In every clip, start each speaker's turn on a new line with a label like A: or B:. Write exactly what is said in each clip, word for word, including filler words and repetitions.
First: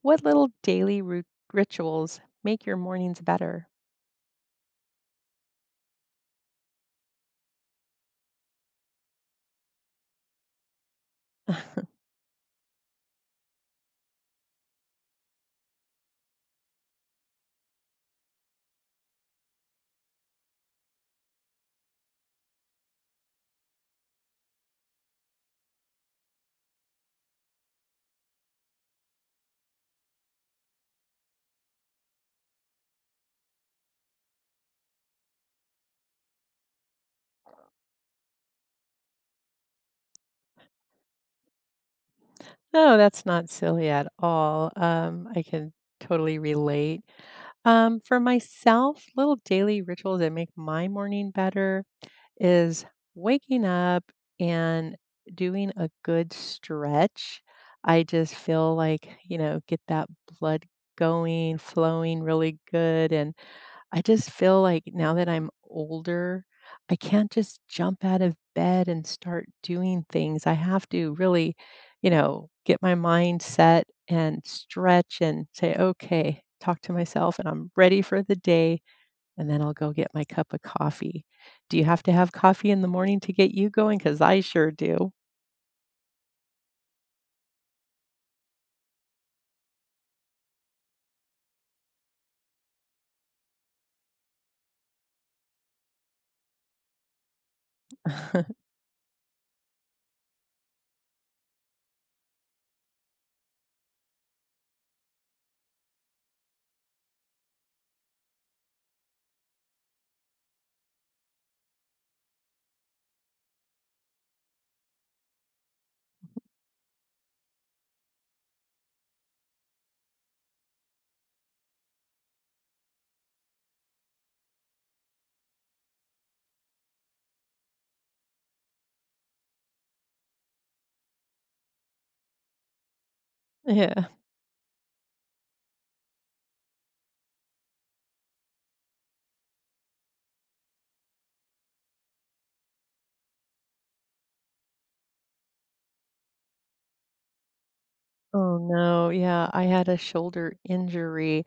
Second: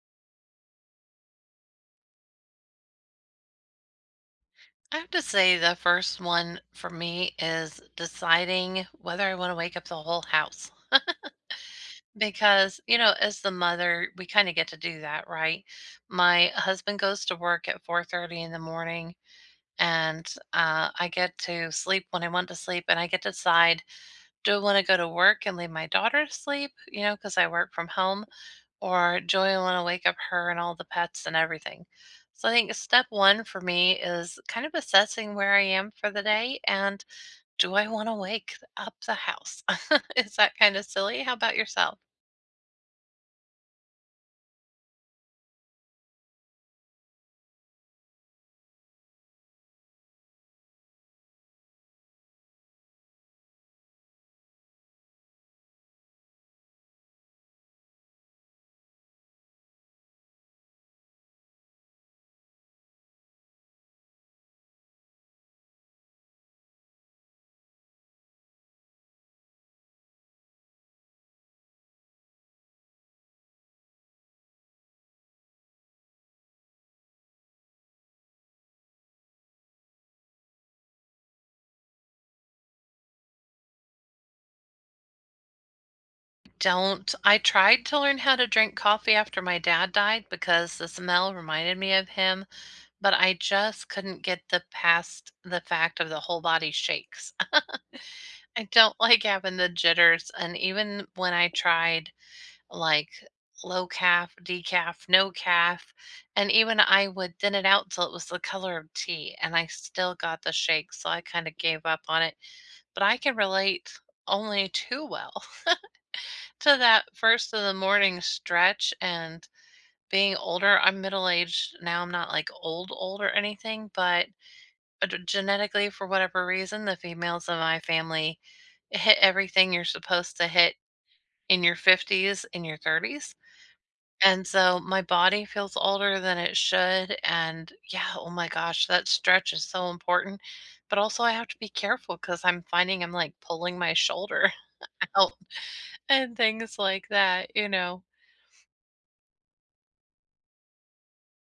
A: What little daily ru- rituals make your mornings better?
B: I have to say the first one for me is deciding whether I want to wake up the whole house. Because, you know, as the mother, we kind of get to do that, right? My husband goes to work at four thirty in the morning and uh, I get to sleep when I want to sleep, and I get to decide, do I want to go to work and leave my daughter to sleep, you know, because I work from home, or Joey I wanna wake up her and all the pets and everything. So I think step one for me is kind of assessing where I am for the day and do I wanna wake up the house? Is that kinda silly? How about yourself?
A: No, that's not silly at all. Um, I can totally relate. Um, for myself, little daily rituals that make my morning better is waking up and doing a good stretch. I just feel like, you know, get that blood going, flowing really good. And I just feel like now that I'm older, I can't just jump out of bed and start doing things. I have to really, you know, get my mind set and stretch and say, okay, talk to myself and I'm ready for the day. And then I'll go get my cup of coffee. Do you have to have coffee in the morning to get you going? Because I sure do.
B: Don't I tried to learn how to drink coffee after my dad died because the smell reminded me of him, but I just couldn't get the past the fact of the whole body shakes. I don't like having the jitters, and even when I tried like low calf, decaf, no calf. And even I would thin it out till it was the color of tea and I still got the shake. So I kind of gave up on it. But I can relate only too well to that first of the morning stretch and being older. I'm middle aged now. I'm not like old, old or anything, but uh, d- genetically, for whatever reason, the females of my family hit everything you're supposed to hit in your fifties, in your thirties.
A: Yeah.
B: And so my body feels older than it should. And yeah, oh my gosh, that stretch is so important. But also, I have to be careful because I'm finding I'm like pulling my shoulder out and things like that, you know.
A: Oh no, yeah, I had a shoulder injury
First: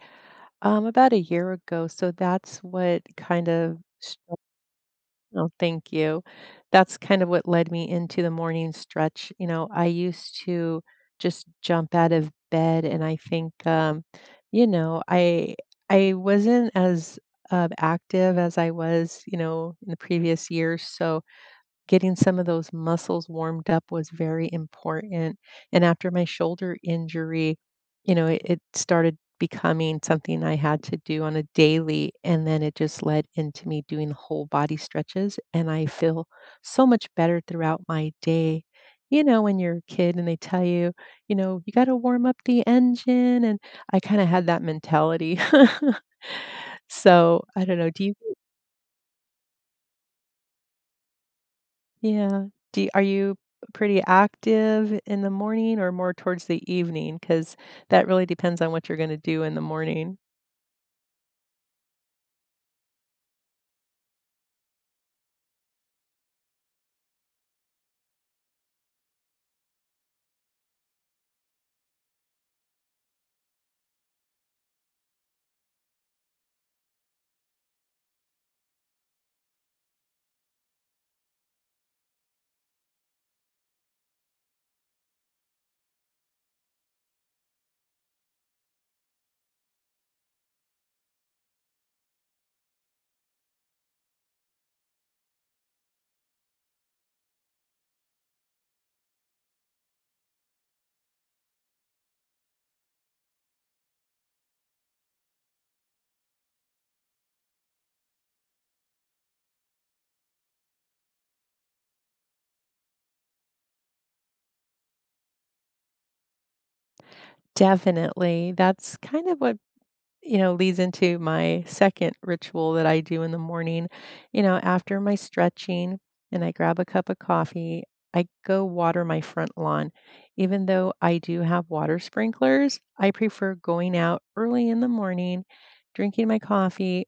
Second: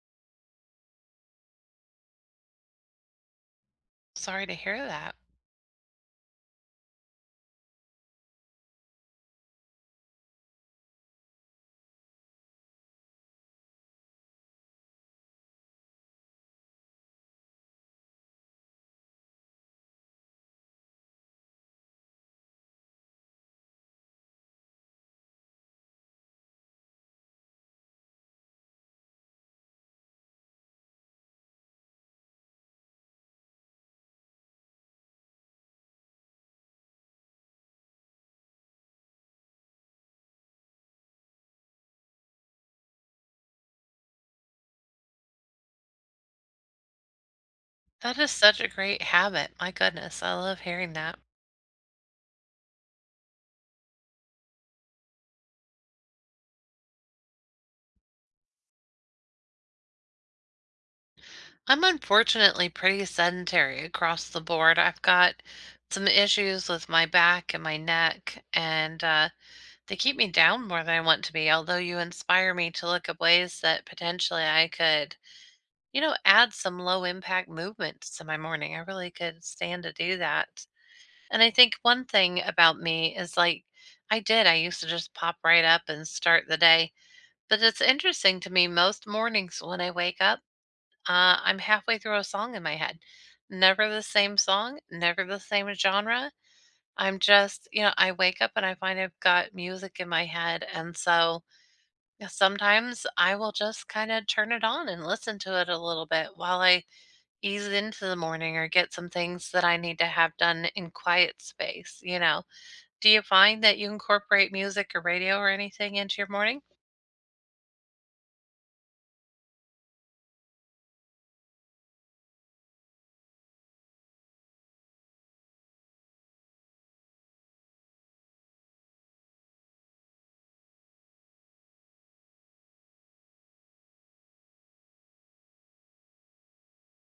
A: um about a year ago, so that's what kind of.
B: Sorry to hear that.
A: Oh, thank you. That's kind of what led me into the morning stretch. You know, I used to just jump out of bed, and I think, um, you know, I I wasn't as uh, active as I was, you know, in the previous years. So getting some of those muscles warmed up was very important, and after my shoulder injury, you know, it it started becoming something I had to do on a daily, and then it just led into me doing whole body stretches, and I feel so much better throughout my day. You know, when you're a kid and they tell you, you know, "You gotta warm up the engine," and I kinda had that mentality. So, I don't know, do you.
B: That is such a great habit. My goodness, I love hearing that.
A: Yeah. Do you Are you pretty active in the morning or more towards the evening? Because that really depends on what you're gonna do in the morning.
B: I'm unfortunately pretty sedentary across the board. I've got some issues with my back and my neck, and uh, they keep me down more than I want to be, although you inspire me to look at ways that potentially I could, you know, add some low impact movements to my morning. I really could stand to do that. And I think one thing about me is like I did, I used to just pop right up and start the day. But it's interesting to me, most mornings when I wake up, uh, I'm halfway through a song in my head. Never the same song, never the same genre. I'm just, you know, I wake up and I find I've got music in my head. And so, yeah, sometimes I will just kind of turn it on and listen to it a little bit while I ease into the morning or get some things that I need to have done in quiet space, you know. Do you find that you incorporate music or radio or anything into your morning?
A: Definitely. That's kind of what, you know, leads into my second ritual that I do in the morning. You know, after my stretching and I grab a cup of coffee, I go water my front lawn. Even though I do have water sprinklers, I prefer going out early in the morning, drinking my coffee,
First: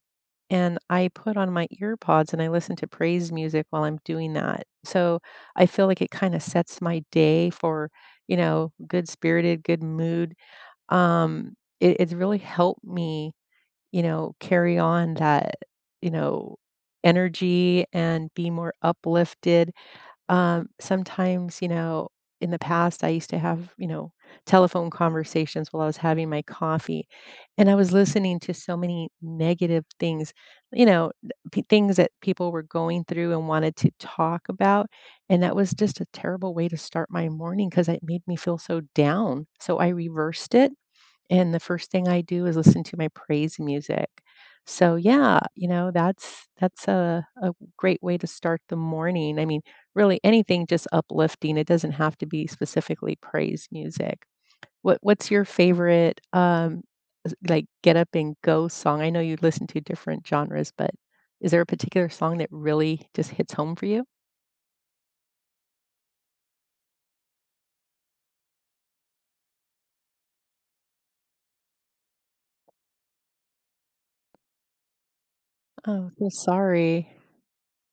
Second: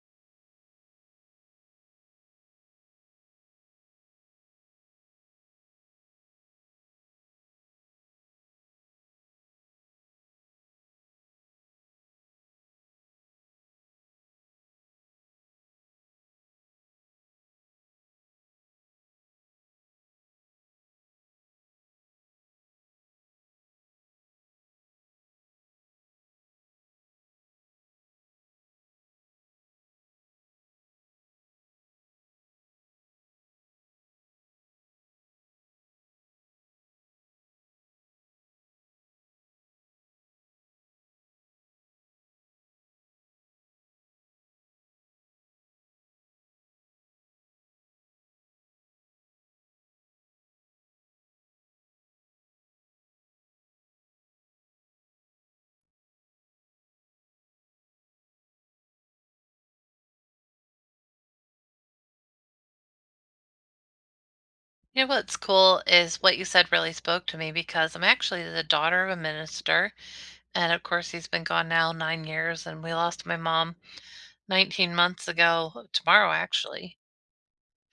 A: and I put on my ear pods and I listen to praise music while I'm doing that. So I feel like it kind of sets my day for, you know, good spirited, good mood. Um, it it's really helped me, you know, carry on that, you know, energy and be more uplifted. Um, sometimes, you know, in the past, I used to have, you know, telephone conversations while I was having my coffee, and I was listening to so many negative things, you know, p- things that people were going through and wanted to talk about. And that was just a terrible way to start my morning because it made me feel so down. So I reversed it and the first thing I do is listen to my praise music. So yeah, you know, that's that's a a great way to start the morning. I mean, really anything just uplifting. It doesn't have to be specifically praise music. What what's your favorite um s- like get up and go song? I know you listen to different genres, but is there a particular song that really just hits home for you?
B: You know what's cool is what you said really spoke to me because I'm actually the daughter of a minister. And of course, he's been gone now nine years, and we lost my mom nineteen months ago
A: Oh, so
B: tomorrow, actually.
A: sorry.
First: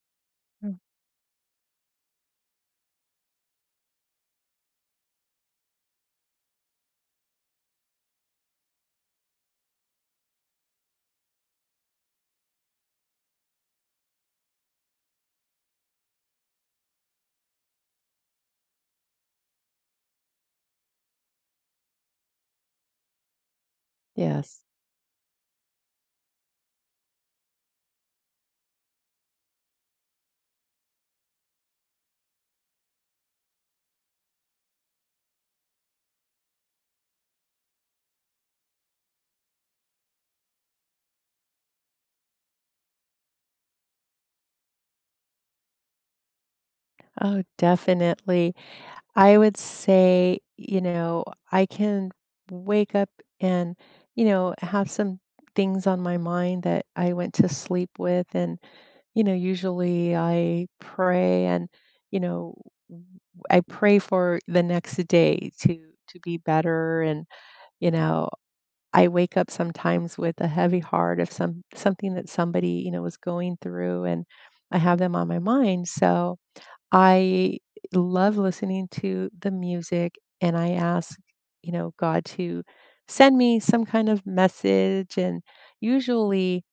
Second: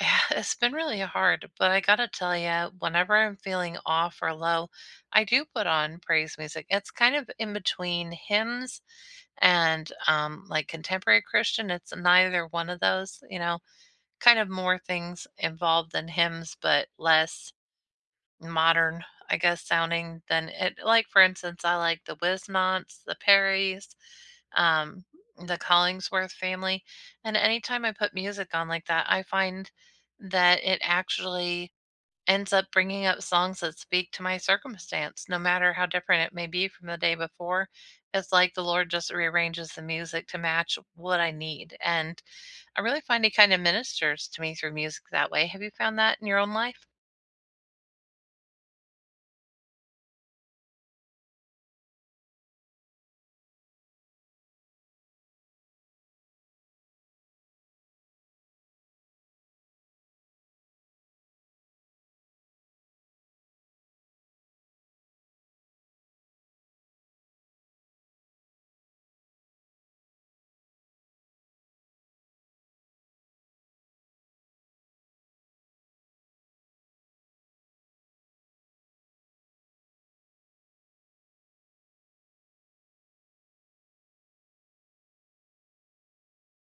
B: Yeah, it's been
A: Mm.
B: really hard, but I gotta tell you, whenever I'm feeling off or low, I do put on praise music. It's kind of in between hymns and um, like contemporary Christian. It's neither one of those, you know, kind of more things involved than hymns, but less modern, I guess, sounding than it like, for instance, I like the Wismonts, the Perrys,
A: Yes.
B: um, the Collingsworth family, and anytime I put music on like that, I find that it actually ends up bringing up songs that speak to my circumstance, no matter how different it may be from the day before. It's like the Lord just rearranges the music to match what I need, and I really find He kinda ministers to me through music that way. Have you found that in your own life?
A: Oh, definitely. I would say, you know, I can wake up and, you know, have some things on my mind that I went to sleep with. And, you know, usually I pray and, you know, w- I pray for the next day to to be better. And you know, I wake up sometimes with a heavy heart of some something that somebody you know was going through, and I have them on my mind. So I love listening to the music and I ask, you know, God to send me some kind of message. And usually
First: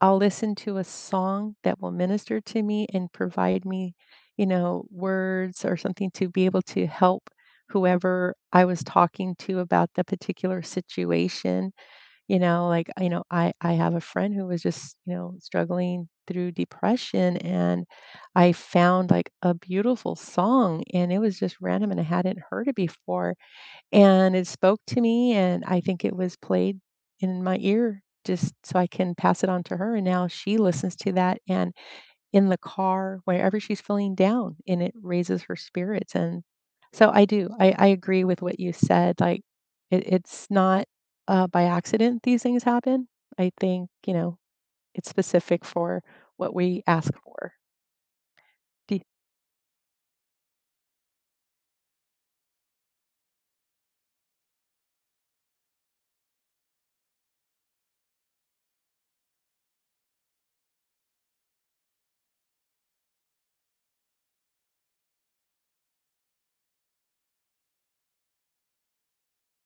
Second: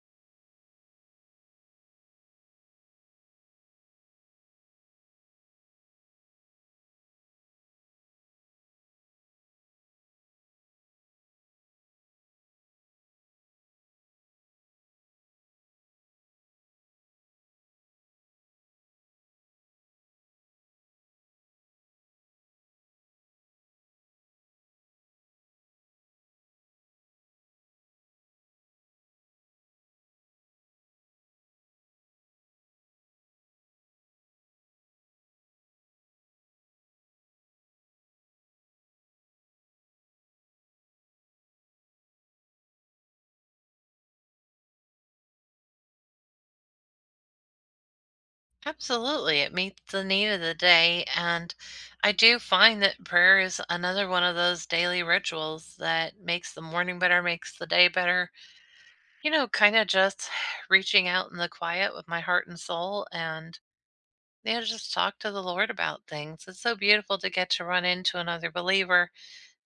A: I'll listen to a song that will minister to me and provide me, you know, words or something to be able to help whoever I was talking to about the particular situation. You know, like, you know, I I have a friend who was just, you know, struggling through depression, and I found, like, a beautiful song, and it was just random, and I hadn't heard it before, and it spoke to me, and I think it was played in my ear just so I can pass it on to her, and now she listens to that, and in the car, wherever she's feeling down, and it raises her spirits, and so I do. I I agree with what you said, like, it it's not, uh, by accident these things happen. I think, you know, it's specific for what we ask for. Do.
B: Absolutely. It meets the need of the day. And I do find that prayer is another one of those daily rituals that makes the morning better, makes the day better. You know, kind of just reaching out in the quiet with my heart and soul and, you know, just talk to the Lord about things. It's so beautiful to get to run into another believer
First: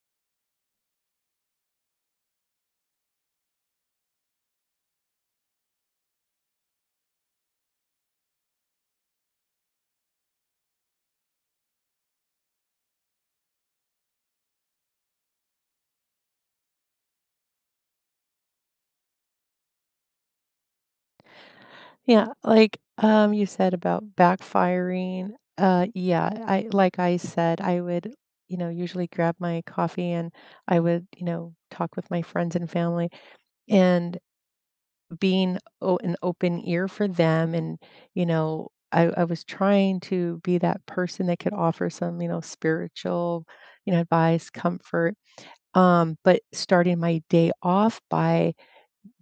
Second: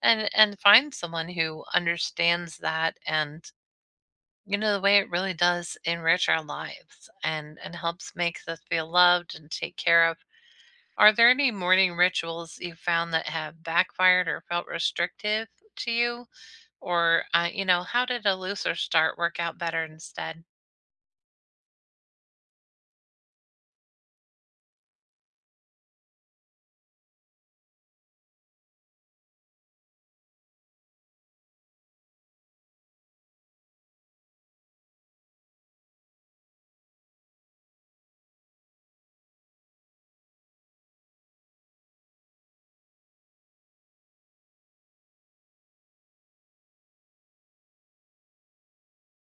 B: and, and find someone who understands that, and, you know, the way it really does enrich our lives and, and helps make us feel loved and take care of are there any morning rituals you found that have backfired or felt restrictive to you? Or, uh, you know, how did a looser start work out better instead?
A: Yeah, like, um, you said about backfiring, uh, yeah, I like I said, I would, you know, usually grab my coffee and I would, you know, talk with my friends and family and being o an open ear for them and, you know, I I was trying to be that person that could offer some, you know, spiritual, you know, advice, comfort, um, but starting my day off by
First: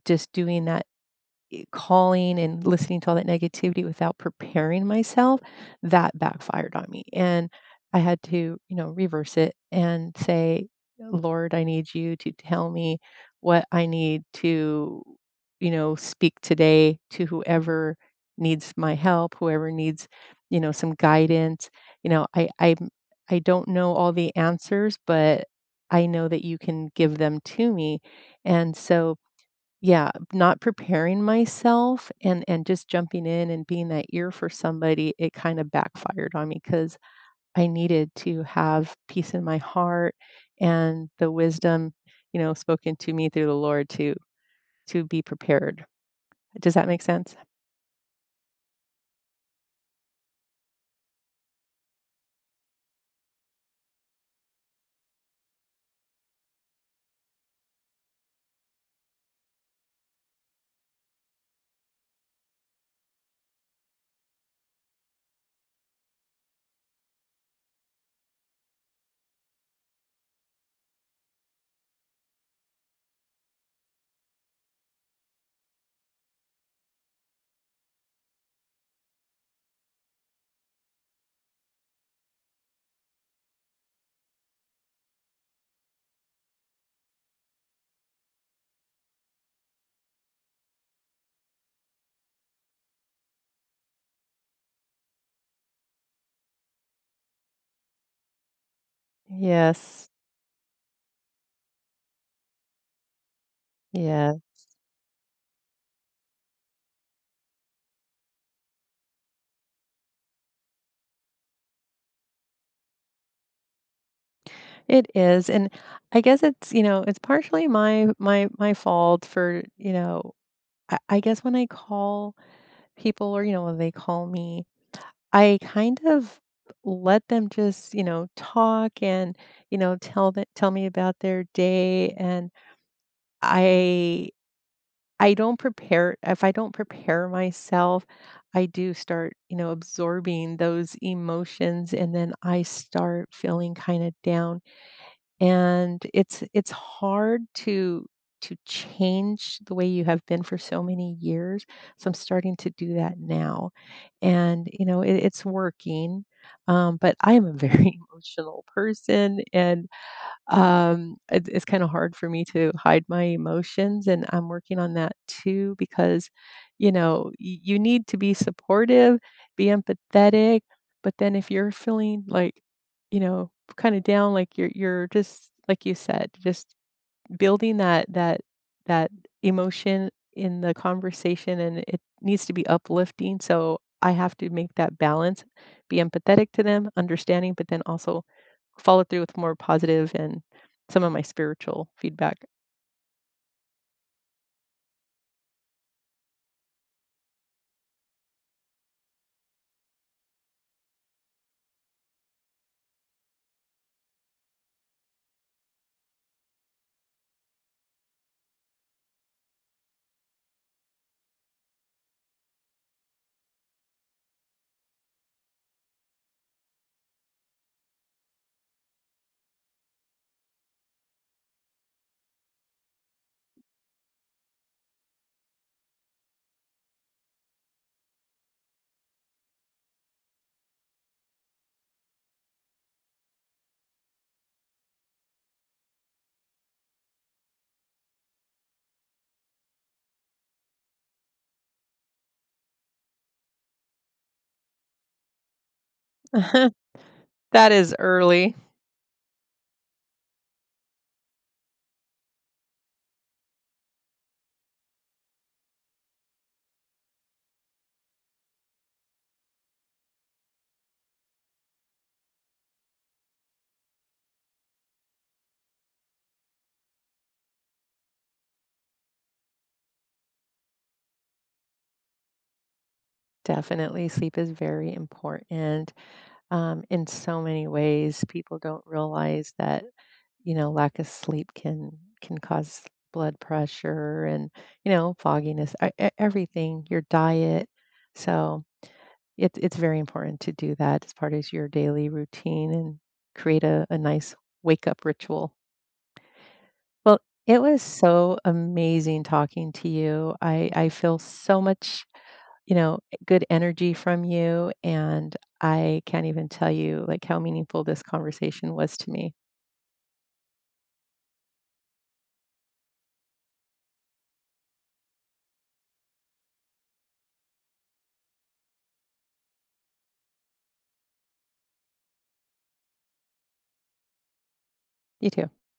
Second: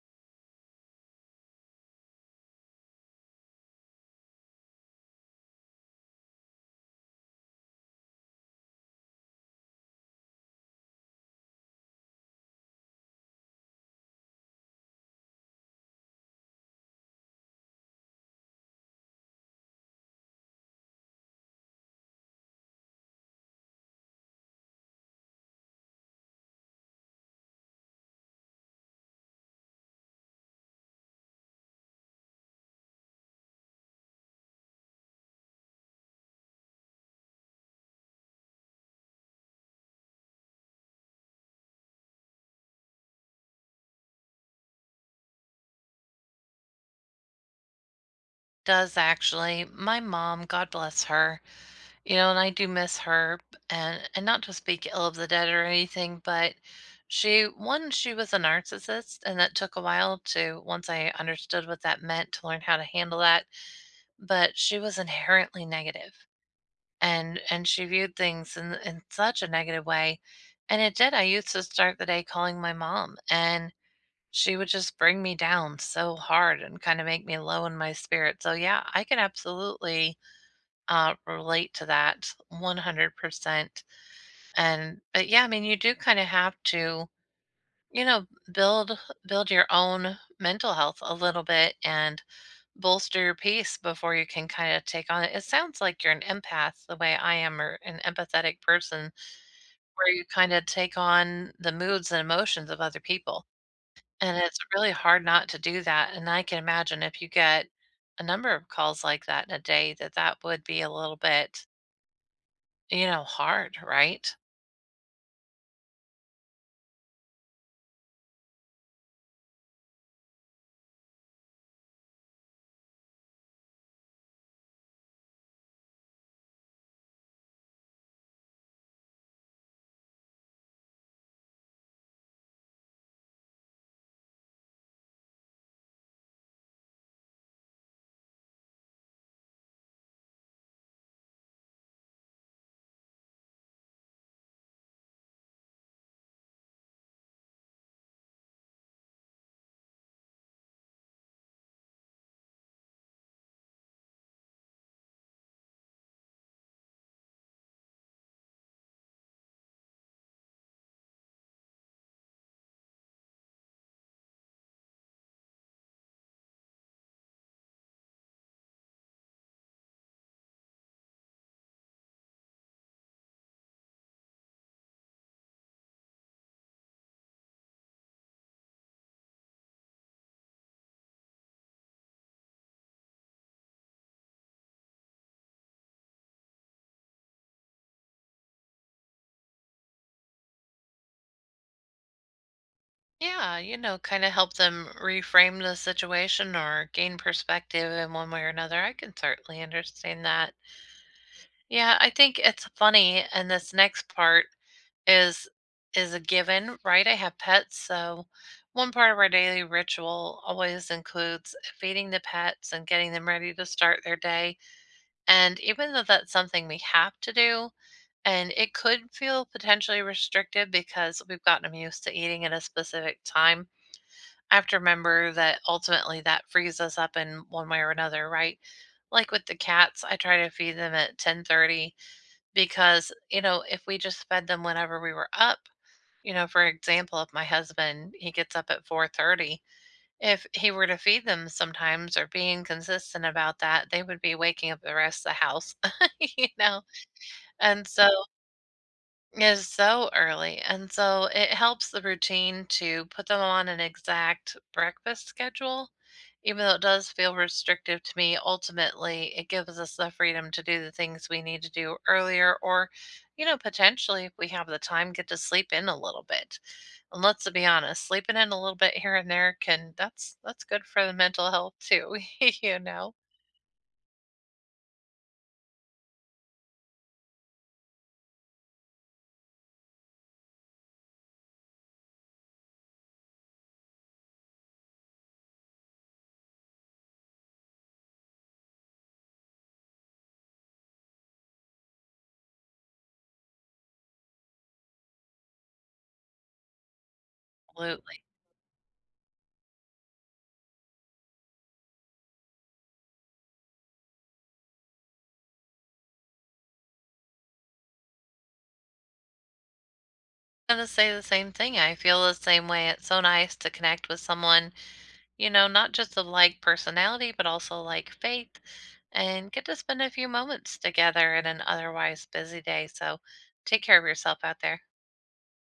A: just doing that calling and listening to all that negativity without preparing myself, that backfired on me. And I had to, you know, reverse it and say, Lord, I need you to tell me what I need to, you know, speak today to whoever needs my help, whoever needs, you know, some guidance. You know, I I I don't know all the answers, but I know that you can give them to me. And so yeah, not preparing myself and and just jumping in and being that ear for somebody, it kinda backfired on me because I needed to have peace in my heart and the wisdom, you know, spoken to me through the Lord to to be prepared. Does that make sense?
B: Does actually. My mom, God bless her, you know, and I do miss her. b- And, and not to speak ill of the dead or anything, but she, one, she was a narcissist, and that took a while to, once I understood what that meant, to learn how to handle that. But she was inherently negative, and and she viewed things in in such a negative way, and it did, I used to start the day calling my mom, and she would just bring me down so hard and kind of make me low in my spirit. So yeah, I can absolutely uh, relate to that one hundred percent. And but yeah, I mean, you do kind of have to, you know, build build your own mental health a little bit and bolster your peace before you can kind of take on it. It sounds like you're an empath the way I am, or an empathetic person,
A: Yes.
B: where you kind of take on the moods and emotions of other people.
A: Yeah,
B: And it's really hard not to do that. And I can imagine if you get a number of calls like that in a day, that that would be a little bit, you know, hard, right?
A: it is, and I guess it's, you know, it's partially my my my fault for, you know, I I guess when I call people or, you know, when they call me, I kind of let them just, you know, talk and, you know, tell that tell me about their day. And I I don't prepare. If I don't prepare myself, I do start, you know, absorbing those emotions and then I start feeling kind of down, and it's it's hard to to change the way you have been for so many years, so I'm starting to do that now, and, you know, it it's working, um, but I am a very emotional person, and um, it, it's kind of hard for me to hide my emotions, and I'm working on that too because, you know, y- you need to be supportive, be empathetic, but then if you're feeling like, you know, kind of down, like you're you're just like you said, just building that that that emotion in the conversation, and it needs to be uplifting. So I have to make that balance, be empathetic to them, understanding, but then also follow through with more positive and some of my spiritual feedback.
B: Yeah, you know, kind of help them reframe the situation or gain perspective in one way or another. I can certainly understand that. Yeah, I think it's funny, and this next part is is a given, right? I have pets, so one part of our daily ritual always includes feeding the pets and getting them ready to start their day. And even though that's something we have to do, and it could feel potentially restrictive because we've gotten them used to eating at a specific time, I have to remember that ultimately that frees us up in one way or another, right? Like with the cats, I try to feed them at ten thirty because, you know, if we just fed them whenever we were up, you know, for example, if my husband, he gets up at four thirty, if he were to feed them sometimes or being consistent about that, they would be waking up the rest of the house, you know?
A: That
B: And
A: is
B: so
A: early.
B: is so early. And so it helps the routine to put them on an exact breakfast schedule. Even though it does feel restrictive to me, ultimately it gives us the freedom to do the things we need to do earlier, or, you know, potentially if we have the time, get to sleep in a little bit. And let's be honest, sleeping in a little bit here and there can that's that's good for the mental health too, you know.
A: Definitely, sleep is very important, um, in so many ways. People don't realize that, you know, lack of sleep can can cause blood pressure and, you know, fogginess, e e everything, your diet. So, it's it's very important to do that as part as your daily routine and create a a nice wake-up ritual. Well, it was
B: Absolutely.
A: so amazing talking to you. I I feel so much, you know, good energy from you, and I can't even tell you, like, how meaningful this conversation was to me.
B: I'm gonna say the same thing. I feel the same way. It's so nice to connect with someone, you know, not just of like personality, but also like faith, and get to spend a few moments together in an otherwise busy day. So take care of yourself out there.
A: You too.